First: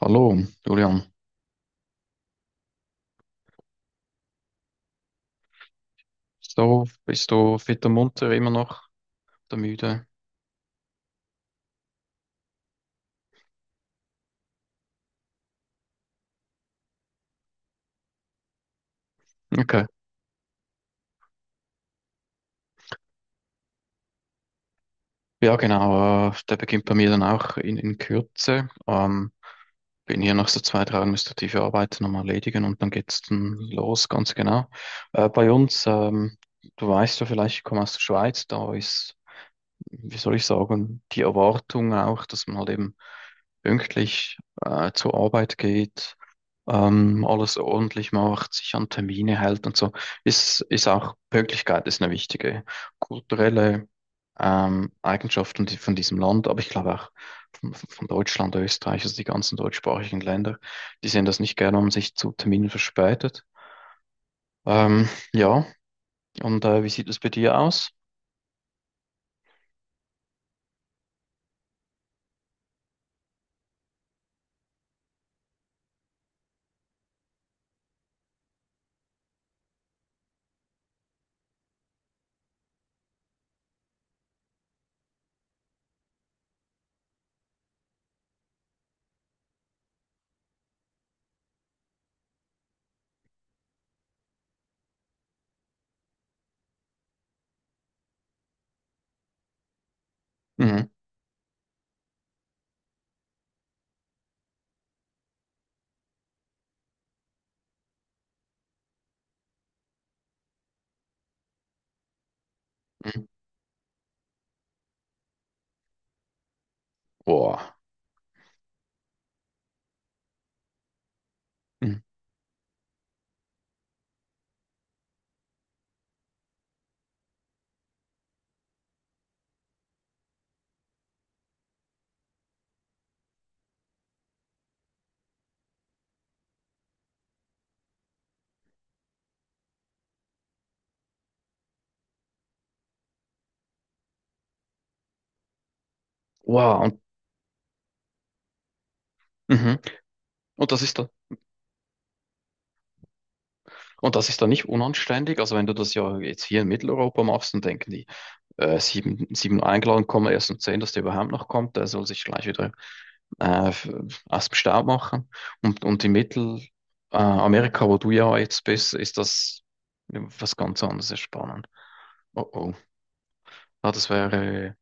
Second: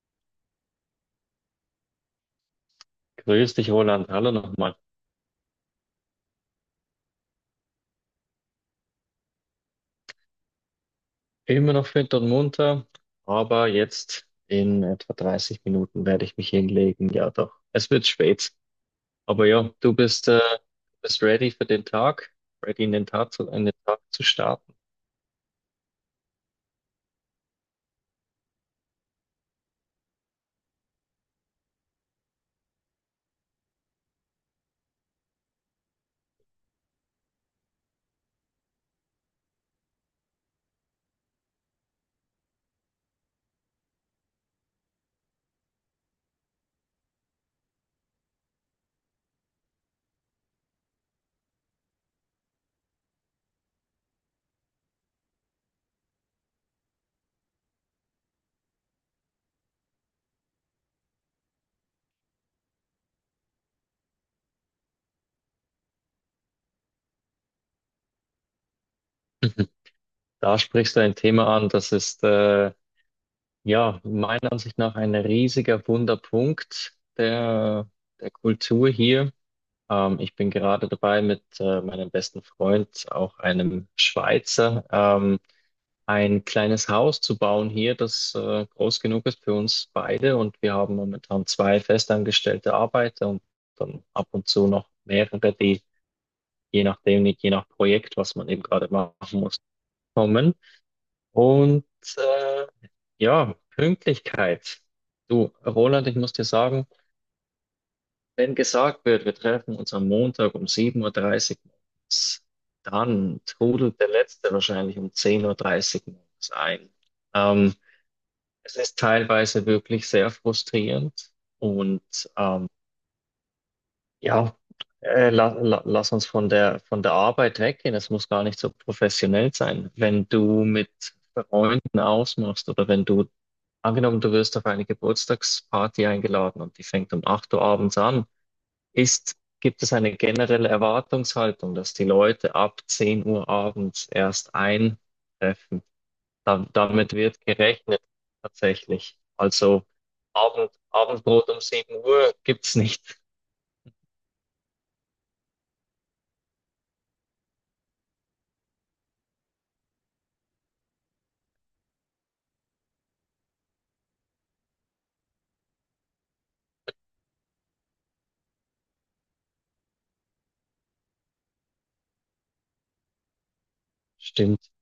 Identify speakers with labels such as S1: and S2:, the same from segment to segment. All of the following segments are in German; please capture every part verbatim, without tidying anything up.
S1: Hallo, Julian.
S2: Grüß dich, Roland. Hallo nochmal.
S1: So, bist du fit und munter, immer noch der müde?
S2: Immer noch fit und munter, aber jetzt in etwa dreißig Minuten werde ich mich hinlegen. Ja, doch. Es wird spät. Aber ja,
S1: Okay.
S2: du bist, äh, bist ready für den Tag, ready in den Tag zu, in den Tag zu starten.
S1: Ja, genau. Äh, der beginnt bei mir dann auch in, in Kürze. Ähm, bin hier noch so zwei, drei administrative Arbeiten nochmal erledigen und dann geht's dann los, ganz genau. Äh, bei uns, ähm, du weißt ja vielleicht, ich komme aus der Schweiz, da ist, wie soll ich sagen, die Erwartung auch, dass man halt eben pünktlich äh, zur Arbeit geht, ähm, alles ordentlich macht, sich an Termine hält und so, ist, ist auch Pünktlichkeit ist eine wichtige kulturelle ähm, Eigenschaft von, di- von diesem Land, aber ich glaube auch von, von Deutschland, Österreich, also die ganzen deutschsprachigen Länder, die sehen das nicht gerne, wenn man sich zu Terminen verspätet. Ähm, ja, und äh, Wie sieht es bei dir aus?
S2: Da sprichst du ein Thema an, das ist, äh, ja, meiner Ansicht nach ein riesiger Wunderpunkt der, der Kultur hier. Ähm, ich bin gerade dabei, mit äh, meinem besten Freund, auch einem Schweizer, ähm, ein kleines Haus zu bauen hier, das äh, groß genug ist für uns beide. Und wir haben momentan zwei festangestellte Arbeiter und dann ab und zu noch mehrere, die je nachdem, je nach Projekt, was man eben gerade machen muss, kommen.
S1: Mhm.
S2: Und äh, ja, Pünktlichkeit. Du, Roland, ich muss dir sagen, wenn gesagt wird, wir treffen uns am Montag um sieben Uhr dreißig morgens,
S1: Mhm.
S2: dann trudelt der Letzte wahrscheinlich um zehn Uhr dreißig morgens ein. Ähm,
S1: Boah.
S2: Es ist teilweise wirklich sehr frustrierend
S1: Mhm.
S2: und ähm, ja, äh, la, la, lass uns von der, von der Arbeit weggehen. Es muss gar nicht so professionell sein. Wenn du mit Freunden ausmachst oder wenn du, angenommen, du wirst auf eine Geburtstagsparty eingeladen und die fängt um acht Uhr abends an, ist, gibt es eine generelle Erwartungshaltung, dass die Leute ab zehn Uhr abends erst eintreffen. Da,
S1: Wow. Und,
S2: damit wird gerechnet tatsächlich.
S1: mhm.
S2: Also
S1: Und
S2: Abend,
S1: das ist da,
S2: Abendbrot um sieben Uhr gibt's nicht.
S1: und das ist da nicht unanständig. Also wenn du das ja jetzt hier in Mitteleuropa machst, dann denken die, äh, sieben, sieben eingeladen, kann man erst um zehn dass der überhaupt noch kommt. Der soll sich gleich wieder äh, f- aus dem Staub machen. Und, und in Mittelamerika, äh, Amerika, wo du ja jetzt bist, ist das was ganz anderes, ist spannend. Oh oh. Ja, das
S2: Stimmt.
S1: wäre,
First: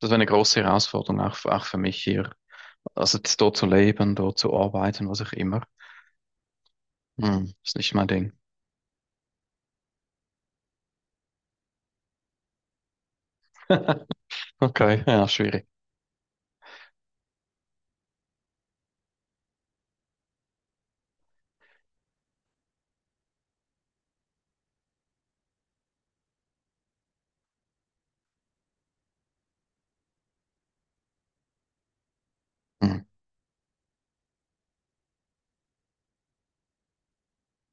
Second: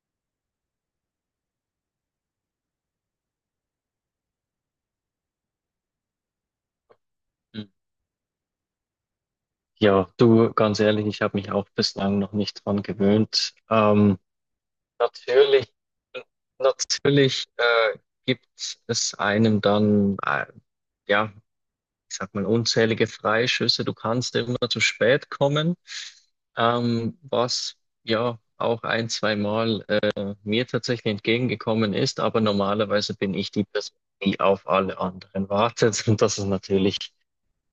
S1: das wäre eine große Herausforderung, auch, für- auch für mich hier. Also jetzt dort zu leben, dort zu arbeiten, was auch immer. Hm,
S2: Hm.
S1: ist nicht mein Ding.
S2: Ja, du, ganz ehrlich, ich habe mich auch bislang noch nicht dran gewöhnt. Ähm,
S1: Okay, ja, schwierig.
S2: natürlich, natürlich äh, gibt es einem dann, äh, ja. Ich sag mal, unzählige Freischüsse. Du kannst immer zu spät kommen, ähm, was ja auch ein, zweimal äh, mir tatsächlich entgegengekommen ist. Aber
S1: Hm,
S2: normalerweise bin ich die Person, die auf alle anderen wartet. Und das ist natürlich,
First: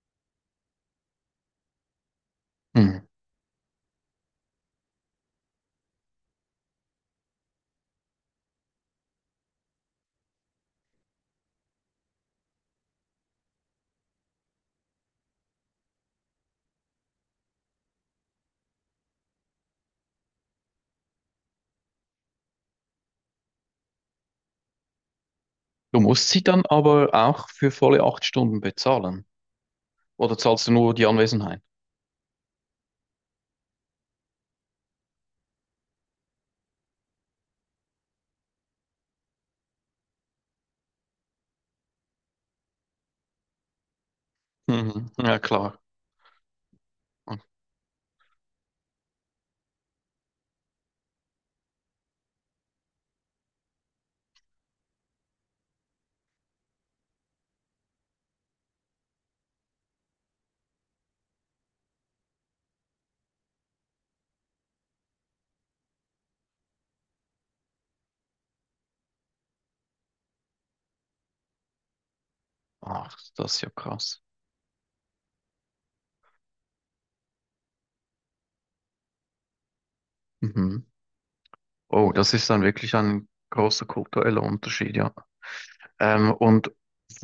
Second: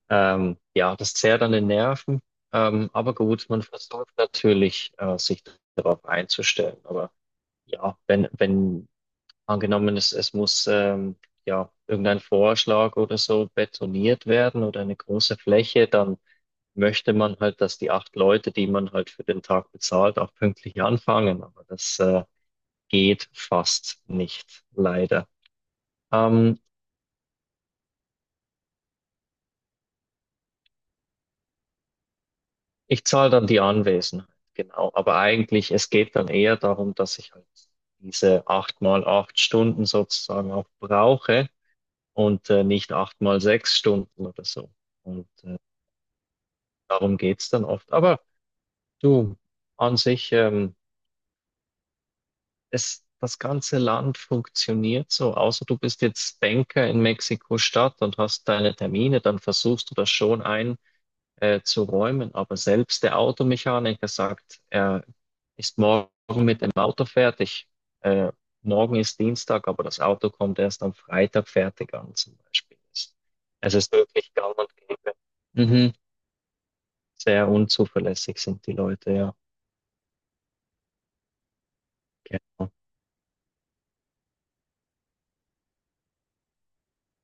S2: ähm, ja, das zehrt an den Nerven. Ähm,
S1: hm.
S2: aber gut, man versucht natürlich, äh, sich darauf einzustellen. Aber ja, wenn, wenn angenommen, es, es muss ähm, ja irgendein Vorschlag oder so betoniert werden oder eine große Fläche, dann möchte man halt, dass die acht Leute, die man halt für den Tag bezahlt, auch pünktlich anfangen. Aber das äh, geht fast nicht, leider.
S1: Du musst sie
S2: Ähm,
S1: dann aber auch für volle acht Stunden bezahlen. Oder zahlst du nur die Anwesenheit?
S2: Ich zahle dann die Anwesenheit, genau. Aber eigentlich, es geht dann eher darum, dass ich halt diese acht mal acht Stunden sozusagen auch brauche und äh, nicht acht mal sechs Stunden oder so.
S1: Mhm.
S2: Und
S1: Ja,
S2: äh,
S1: klar.
S2: darum geht's dann oft. Aber du, an sich, ähm, es, das ganze Land funktioniert so, außer du bist jetzt Banker in Mexiko-Stadt und hast deine Termine, dann versuchst du das schon ein, äh, zu räumen. Aber selbst der Automechaniker sagt, er ist morgen mit dem Auto fertig. Äh, morgen ist Dienstag, aber das Auto kommt erst am Freitag fertig an, zum Beispiel. Es
S1: Ach, das ist ja
S2: es ist
S1: krass.
S2: wirklich gang und gäbe. Mhm. Sehr unzuverlässig sind die Leute, ja.
S1: Mhm. Oh, das ist dann
S2: Genau.
S1: wirklich ein großer kultureller Unterschied, ja. Ähm, und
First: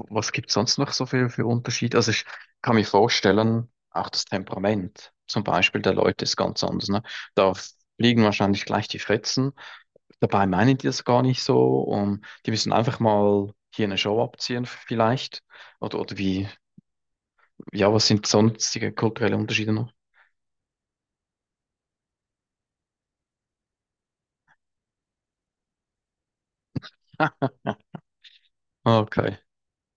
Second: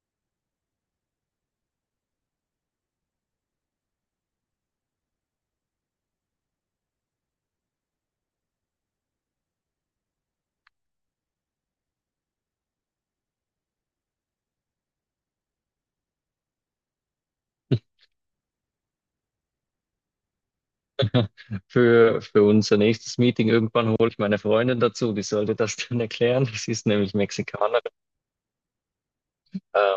S1: Was gibt es sonst noch so viel für Unterschiede? Also ich kann mir vorstellen, auch das Temperament zum Beispiel der Leute ist ganz anders, ne? Da fliegen wahrscheinlich gleich die Fetzen. Dabei meinen die das gar nicht so. Und die müssen einfach mal hier eine Show abziehen vielleicht. Oder, oder wie, ja, was sind sonstige kulturelle Unterschiede noch?
S2: Für, für unser nächstes Meeting irgendwann hole ich meine Freundin dazu, die sollte das dann erklären. Sie ist nämlich Mexikanerin.
S1: Okay.
S2: Äh,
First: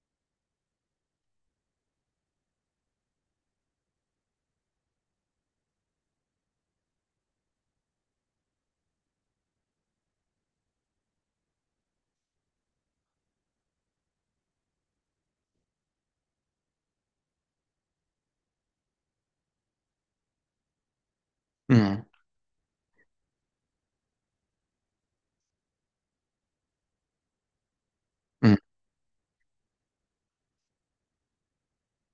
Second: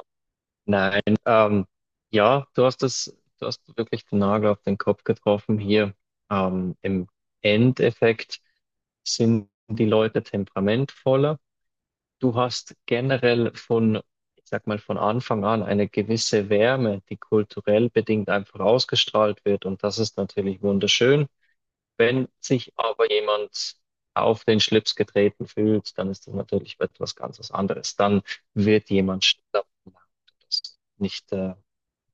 S2: nein, ähm, ja, du hast das, du hast wirklich den Nagel auf den Kopf getroffen hier. Ähm, im Endeffekt sind die Leute temperamentvoller. Du hast generell von, ich sag mal, von Anfang an eine gewisse Wärme, die kulturell bedingt einfach ausgestrahlt wird. Und das ist natürlich wunderschön.
S1: Mhm.
S2: Wenn sich aber jemand auf den Schlips getreten fühlt, dann ist das natürlich etwas ganz anderes. Dann
S1: Mhm.
S2: wird jemand schneller. Das ist nicht, äh,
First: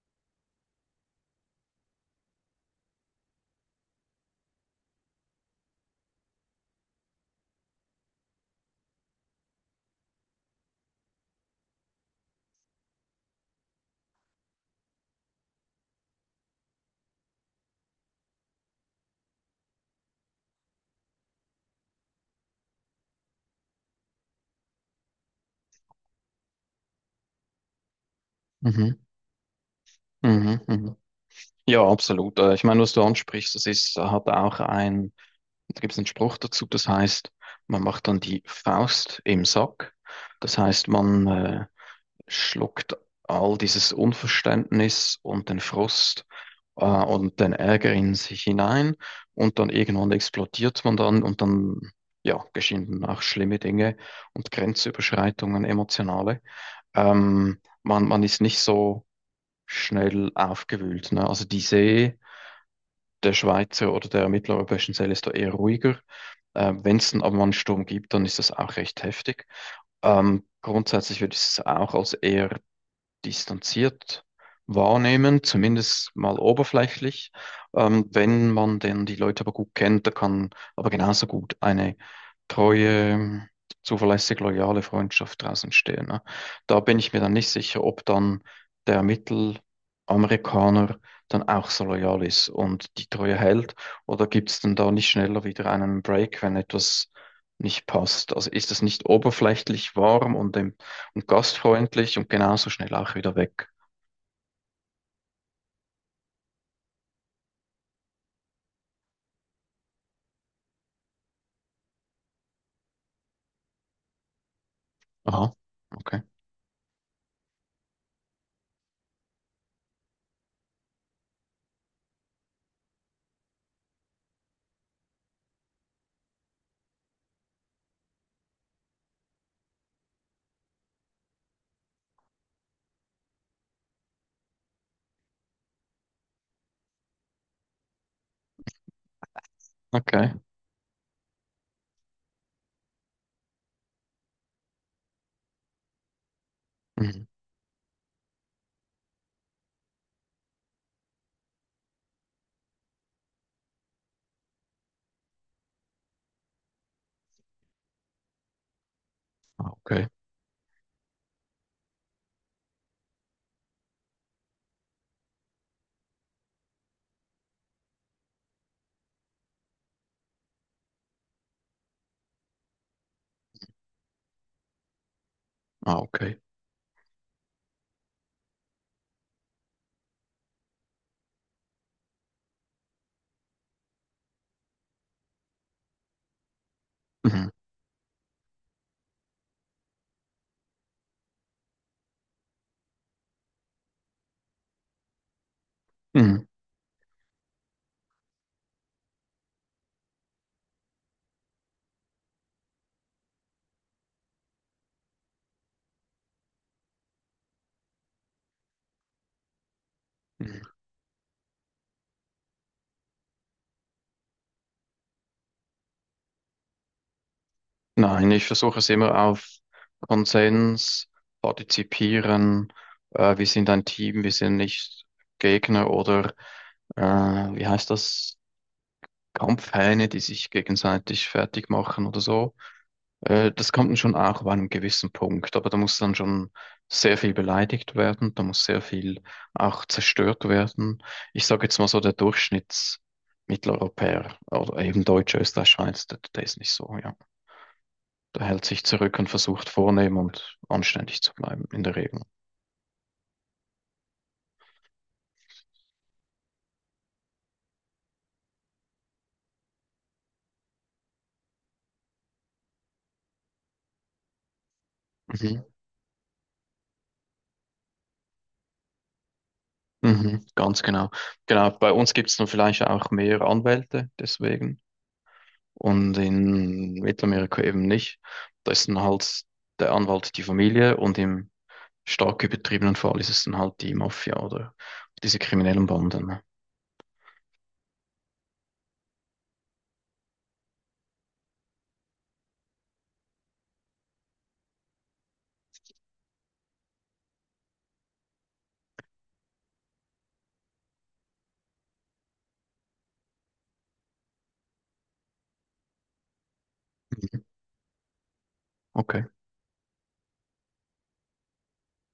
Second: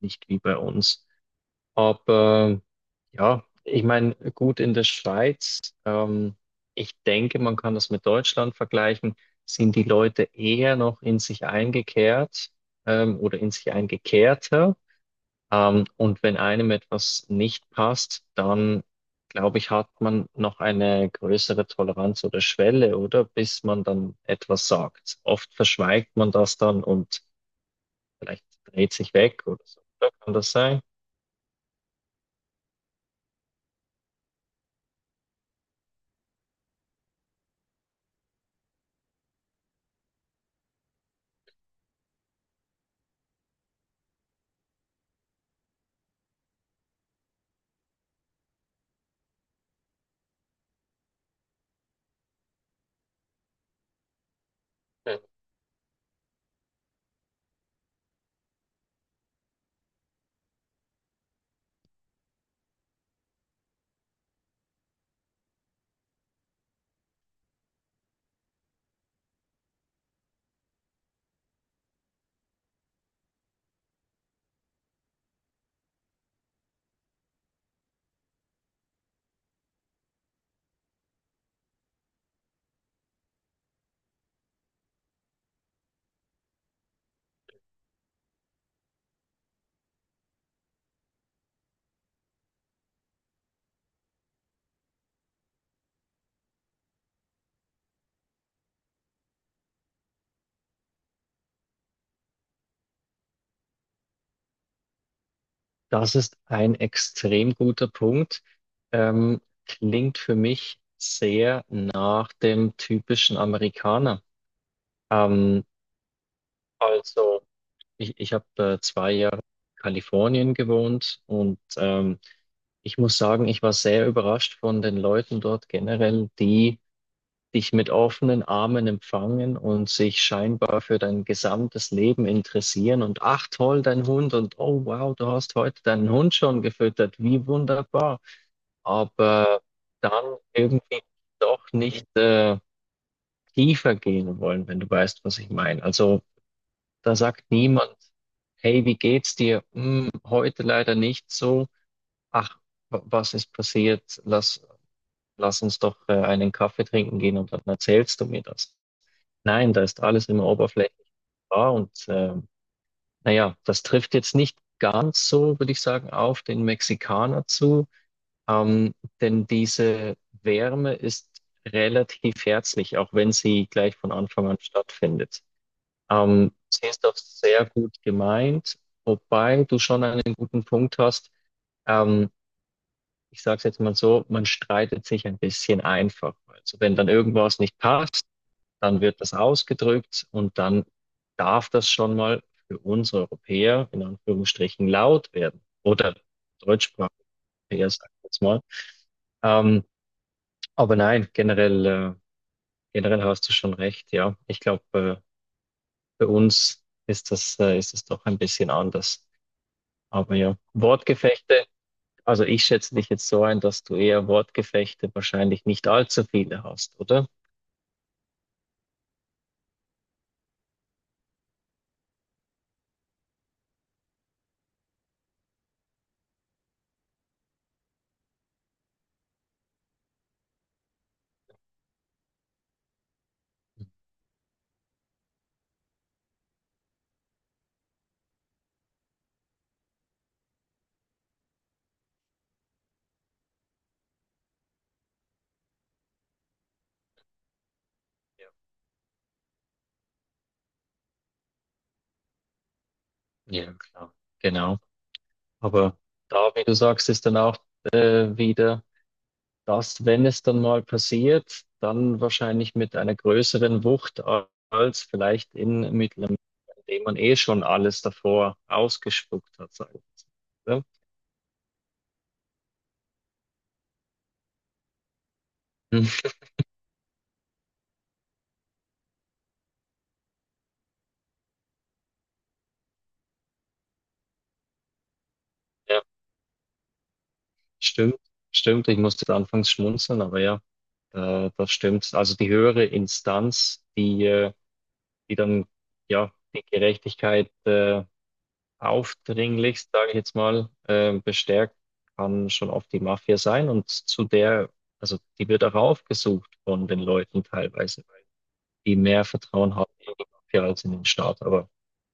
S2: nicht wie bei uns. Aber ja, ich meine, gut in der Schweiz, ähm, ich denke, man kann das mit Deutschland vergleichen, sind die Leute eher noch in sich eingekehrt, ähm, oder in sich eingekehrter. Ähm, und wenn einem etwas nicht passt, dann glaube ich, hat man noch eine größere Toleranz oder Schwelle, oder? Bis man dann etwas sagt. Oft verschweigt man das dann und vielleicht
S1: Mhm.
S2: dreht sich weg oder so. Oder kann das
S1: Mhm.
S2: sein?
S1: Mhm. Ja, absolut. Äh, Ich meine, was du ansprichst, das ist, hat auch ein, da gibt es einen Spruch dazu, das heißt, man macht dann die Faust im Sack. Das heißt, man äh, schluckt all dieses Unverständnis und den Frust äh, und den Ärger in sich hinein und dann irgendwann explodiert man dann und dann, ja, geschehen dann auch schlimme Dinge und
S2: Mhm.
S1: Grenzüberschreitungen, emotionale. Ähm, man, man ist nicht so schnell aufgewühlt. Ne? Also die See der Schweizer oder der mitteleuropäischen See ist da eher ruhiger. Ähm, Wenn es dann aber mal einen Sturm gibt, dann ist das auch recht heftig. Ähm, grundsätzlich würde ich es auch als eher distanziert wahrnehmen, zumindest mal oberflächlich. Ähm, wenn man denn die Leute aber gut kennt, da kann aber genauso gut eine treue, zuverlässig loyale Freundschaft draus entstehen. Ne? Da bin ich mir dann nicht sicher, ob dann der Mittelamerikaner dann auch so loyal ist und die Treue hält oder gibt es denn da nicht schneller wieder einen Break, wenn etwas nicht passt? Also ist das nicht oberflächlich warm und dem und gastfreundlich und genauso schnell auch wieder weg.
S2: Das ist ein extrem guter Punkt. Ähm, klingt für mich sehr nach dem typischen Amerikaner.
S1: Aha,
S2: Ähm,
S1: okay,
S2: also, ich, ich habe äh, zwei Jahre in Kalifornien gewohnt und ähm, Ich muss sagen, ich war sehr überrascht von den Leuten dort generell, die dich mit offenen Armen empfangen und sich scheinbar für dein gesamtes Leben interessieren. Und ach toll, dein Hund und oh wow, du hast heute deinen Hund schon gefüttert, wie wunderbar. Aber
S1: okay,
S2: dann irgendwie doch nicht äh, tiefer gehen wollen, wenn du weißt, was ich meine. Also da
S1: mhm.
S2: sagt niemand, hey, wie geht's dir? Hm, heute leider nicht so. Ach, wa- was ist passiert? Lass lass uns doch äh, einen Kaffee trinken gehen und dann erzählst du mir das.
S1: Ah,
S2: Nein, da ist
S1: okay,
S2: alles immer oberflächlich wahr und ähm, naja, das trifft jetzt nicht ganz so, würde ich sagen, auf den Mexikaner zu, ähm, denn diese Wärme ist relativ herzlich, auch wenn sie gleich von Anfang an stattfindet.
S1: ah, okay.
S2: Ähm, sie ist auch sehr gut gemeint, wobei du schon einen guten Punkt hast. Ähm, Ich sage es jetzt mal so, man streitet sich ein bisschen einfach. Also wenn dann
S1: Mhm.
S2: irgendwas nicht passt, dann wird das ausgedrückt und dann darf das schon mal für uns Europäer in Anführungsstrichen laut werden. Oder
S1: Mhm.
S2: deutschsprachige Europäer, sag ich jetzt mal. Ähm, aber nein, generell, äh, generell hast du schon recht, ja. Ich glaube, äh, bei uns ist das, äh, ist das doch ein bisschen anders. Aber ja,
S1: Mhm.
S2: Wortgefechte. Also ich schätze dich jetzt so ein, dass du eher Wortgefechte wahrscheinlich nicht allzu viele hast, oder?
S1: Nein, ich versuche es immer auf Konsens, partizipieren, äh, wir sind ein Team, wir sind nicht Gegner oder äh, wie heißt das? Kampfhähne, die sich gegenseitig fertig machen oder so. Äh, das kommt dann schon auch bei einem gewissen Punkt, aber da muss dann schon sehr viel beleidigt werden, da muss sehr viel auch zerstört werden. Ich sage jetzt mal so, der Durchschnittsmitteleuropäer oder eben Deutsche, Österreich, Schweiz, der, der ist nicht so, ja. Der
S2: Ja,
S1: hält sich zurück und versucht vornehm und anständig zu bleiben, in der Regel.
S2: ja, klar. Genau. Aber da, wie du sagst, ist dann auch äh, wieder das, wenn es dann mal passiert, dann wahrscheinlich mit einer größeren Wucht a- als vielleicht
S1: Mhm.
S2: in Mittelmeer, in dem man eh schon alles davor ausgespuckt hat, sagen
S1: Mhm,
S2: wir
S1: ganz
S2: mal
S1: genau. Genau, bei uns gibt es dann vielleicht auch mehr Anwälte deswegen
S2: so,
S1: und
S2: oder?
S1: in Mittelamerika eben nicht. Da ist dann halt der Anwalt die Familie und im stark übertrieben und vor allem ist es dann halt die Mafia oder diese kriminellen
S2: Ja,
S1: Banden, ne?
S2: stimmt, stimmt. Ich musste anfangs schmunzeln, aber ja, äh, das stimmt. Also die höhere Instanz, die äh, die dann ja die Gerechtigkeit äh, aufdringlichst, sage ich jetzt mal, äh, bestärkt, kann schon oft die Mafia sein und zu der, also die wird auch aufgesucht von den
S1: Mhm.
S2: Leuten teilweise, weil die mehr
S1: Okay,
S2: Vertrauen haben in die Mafia als in den Staat. Aber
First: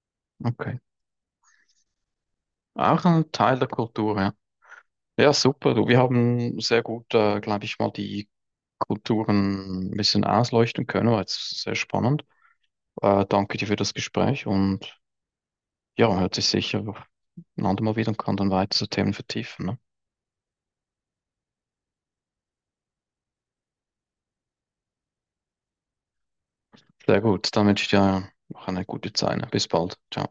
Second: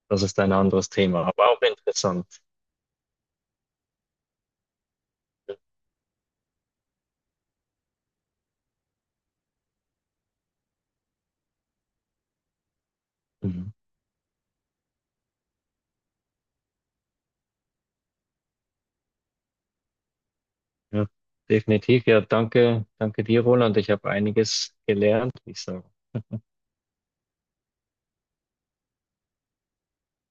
S2: das ist ein
S1: okay.
S2: anderes Thema, aber auch interessant.
S1: Auch ein Teil der Kultur, ja. Ja, super. Du, wir haben sehr gut, äh, glaube ich, mal die Kulturen ein bisschen ausleuchten können. War jetzt sehr spannend. Äh, danke dir
S2: Mhm.
S1: für das Gespräch und ja, hört sich sicher ein andermal wieder und kann dann weitere Themen vertiefen. Ne?
S2: Ja, definitiv. Ja, danke, danke dir, Roland. Ich habe einiges gelernt, wie ich sage.
S1: Sehr gut. Dann wünsche ich dir noch eine gute Zeit. Ne? Bis bald. Ciao.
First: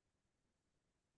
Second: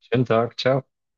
S2: Schönen Tag, ciao.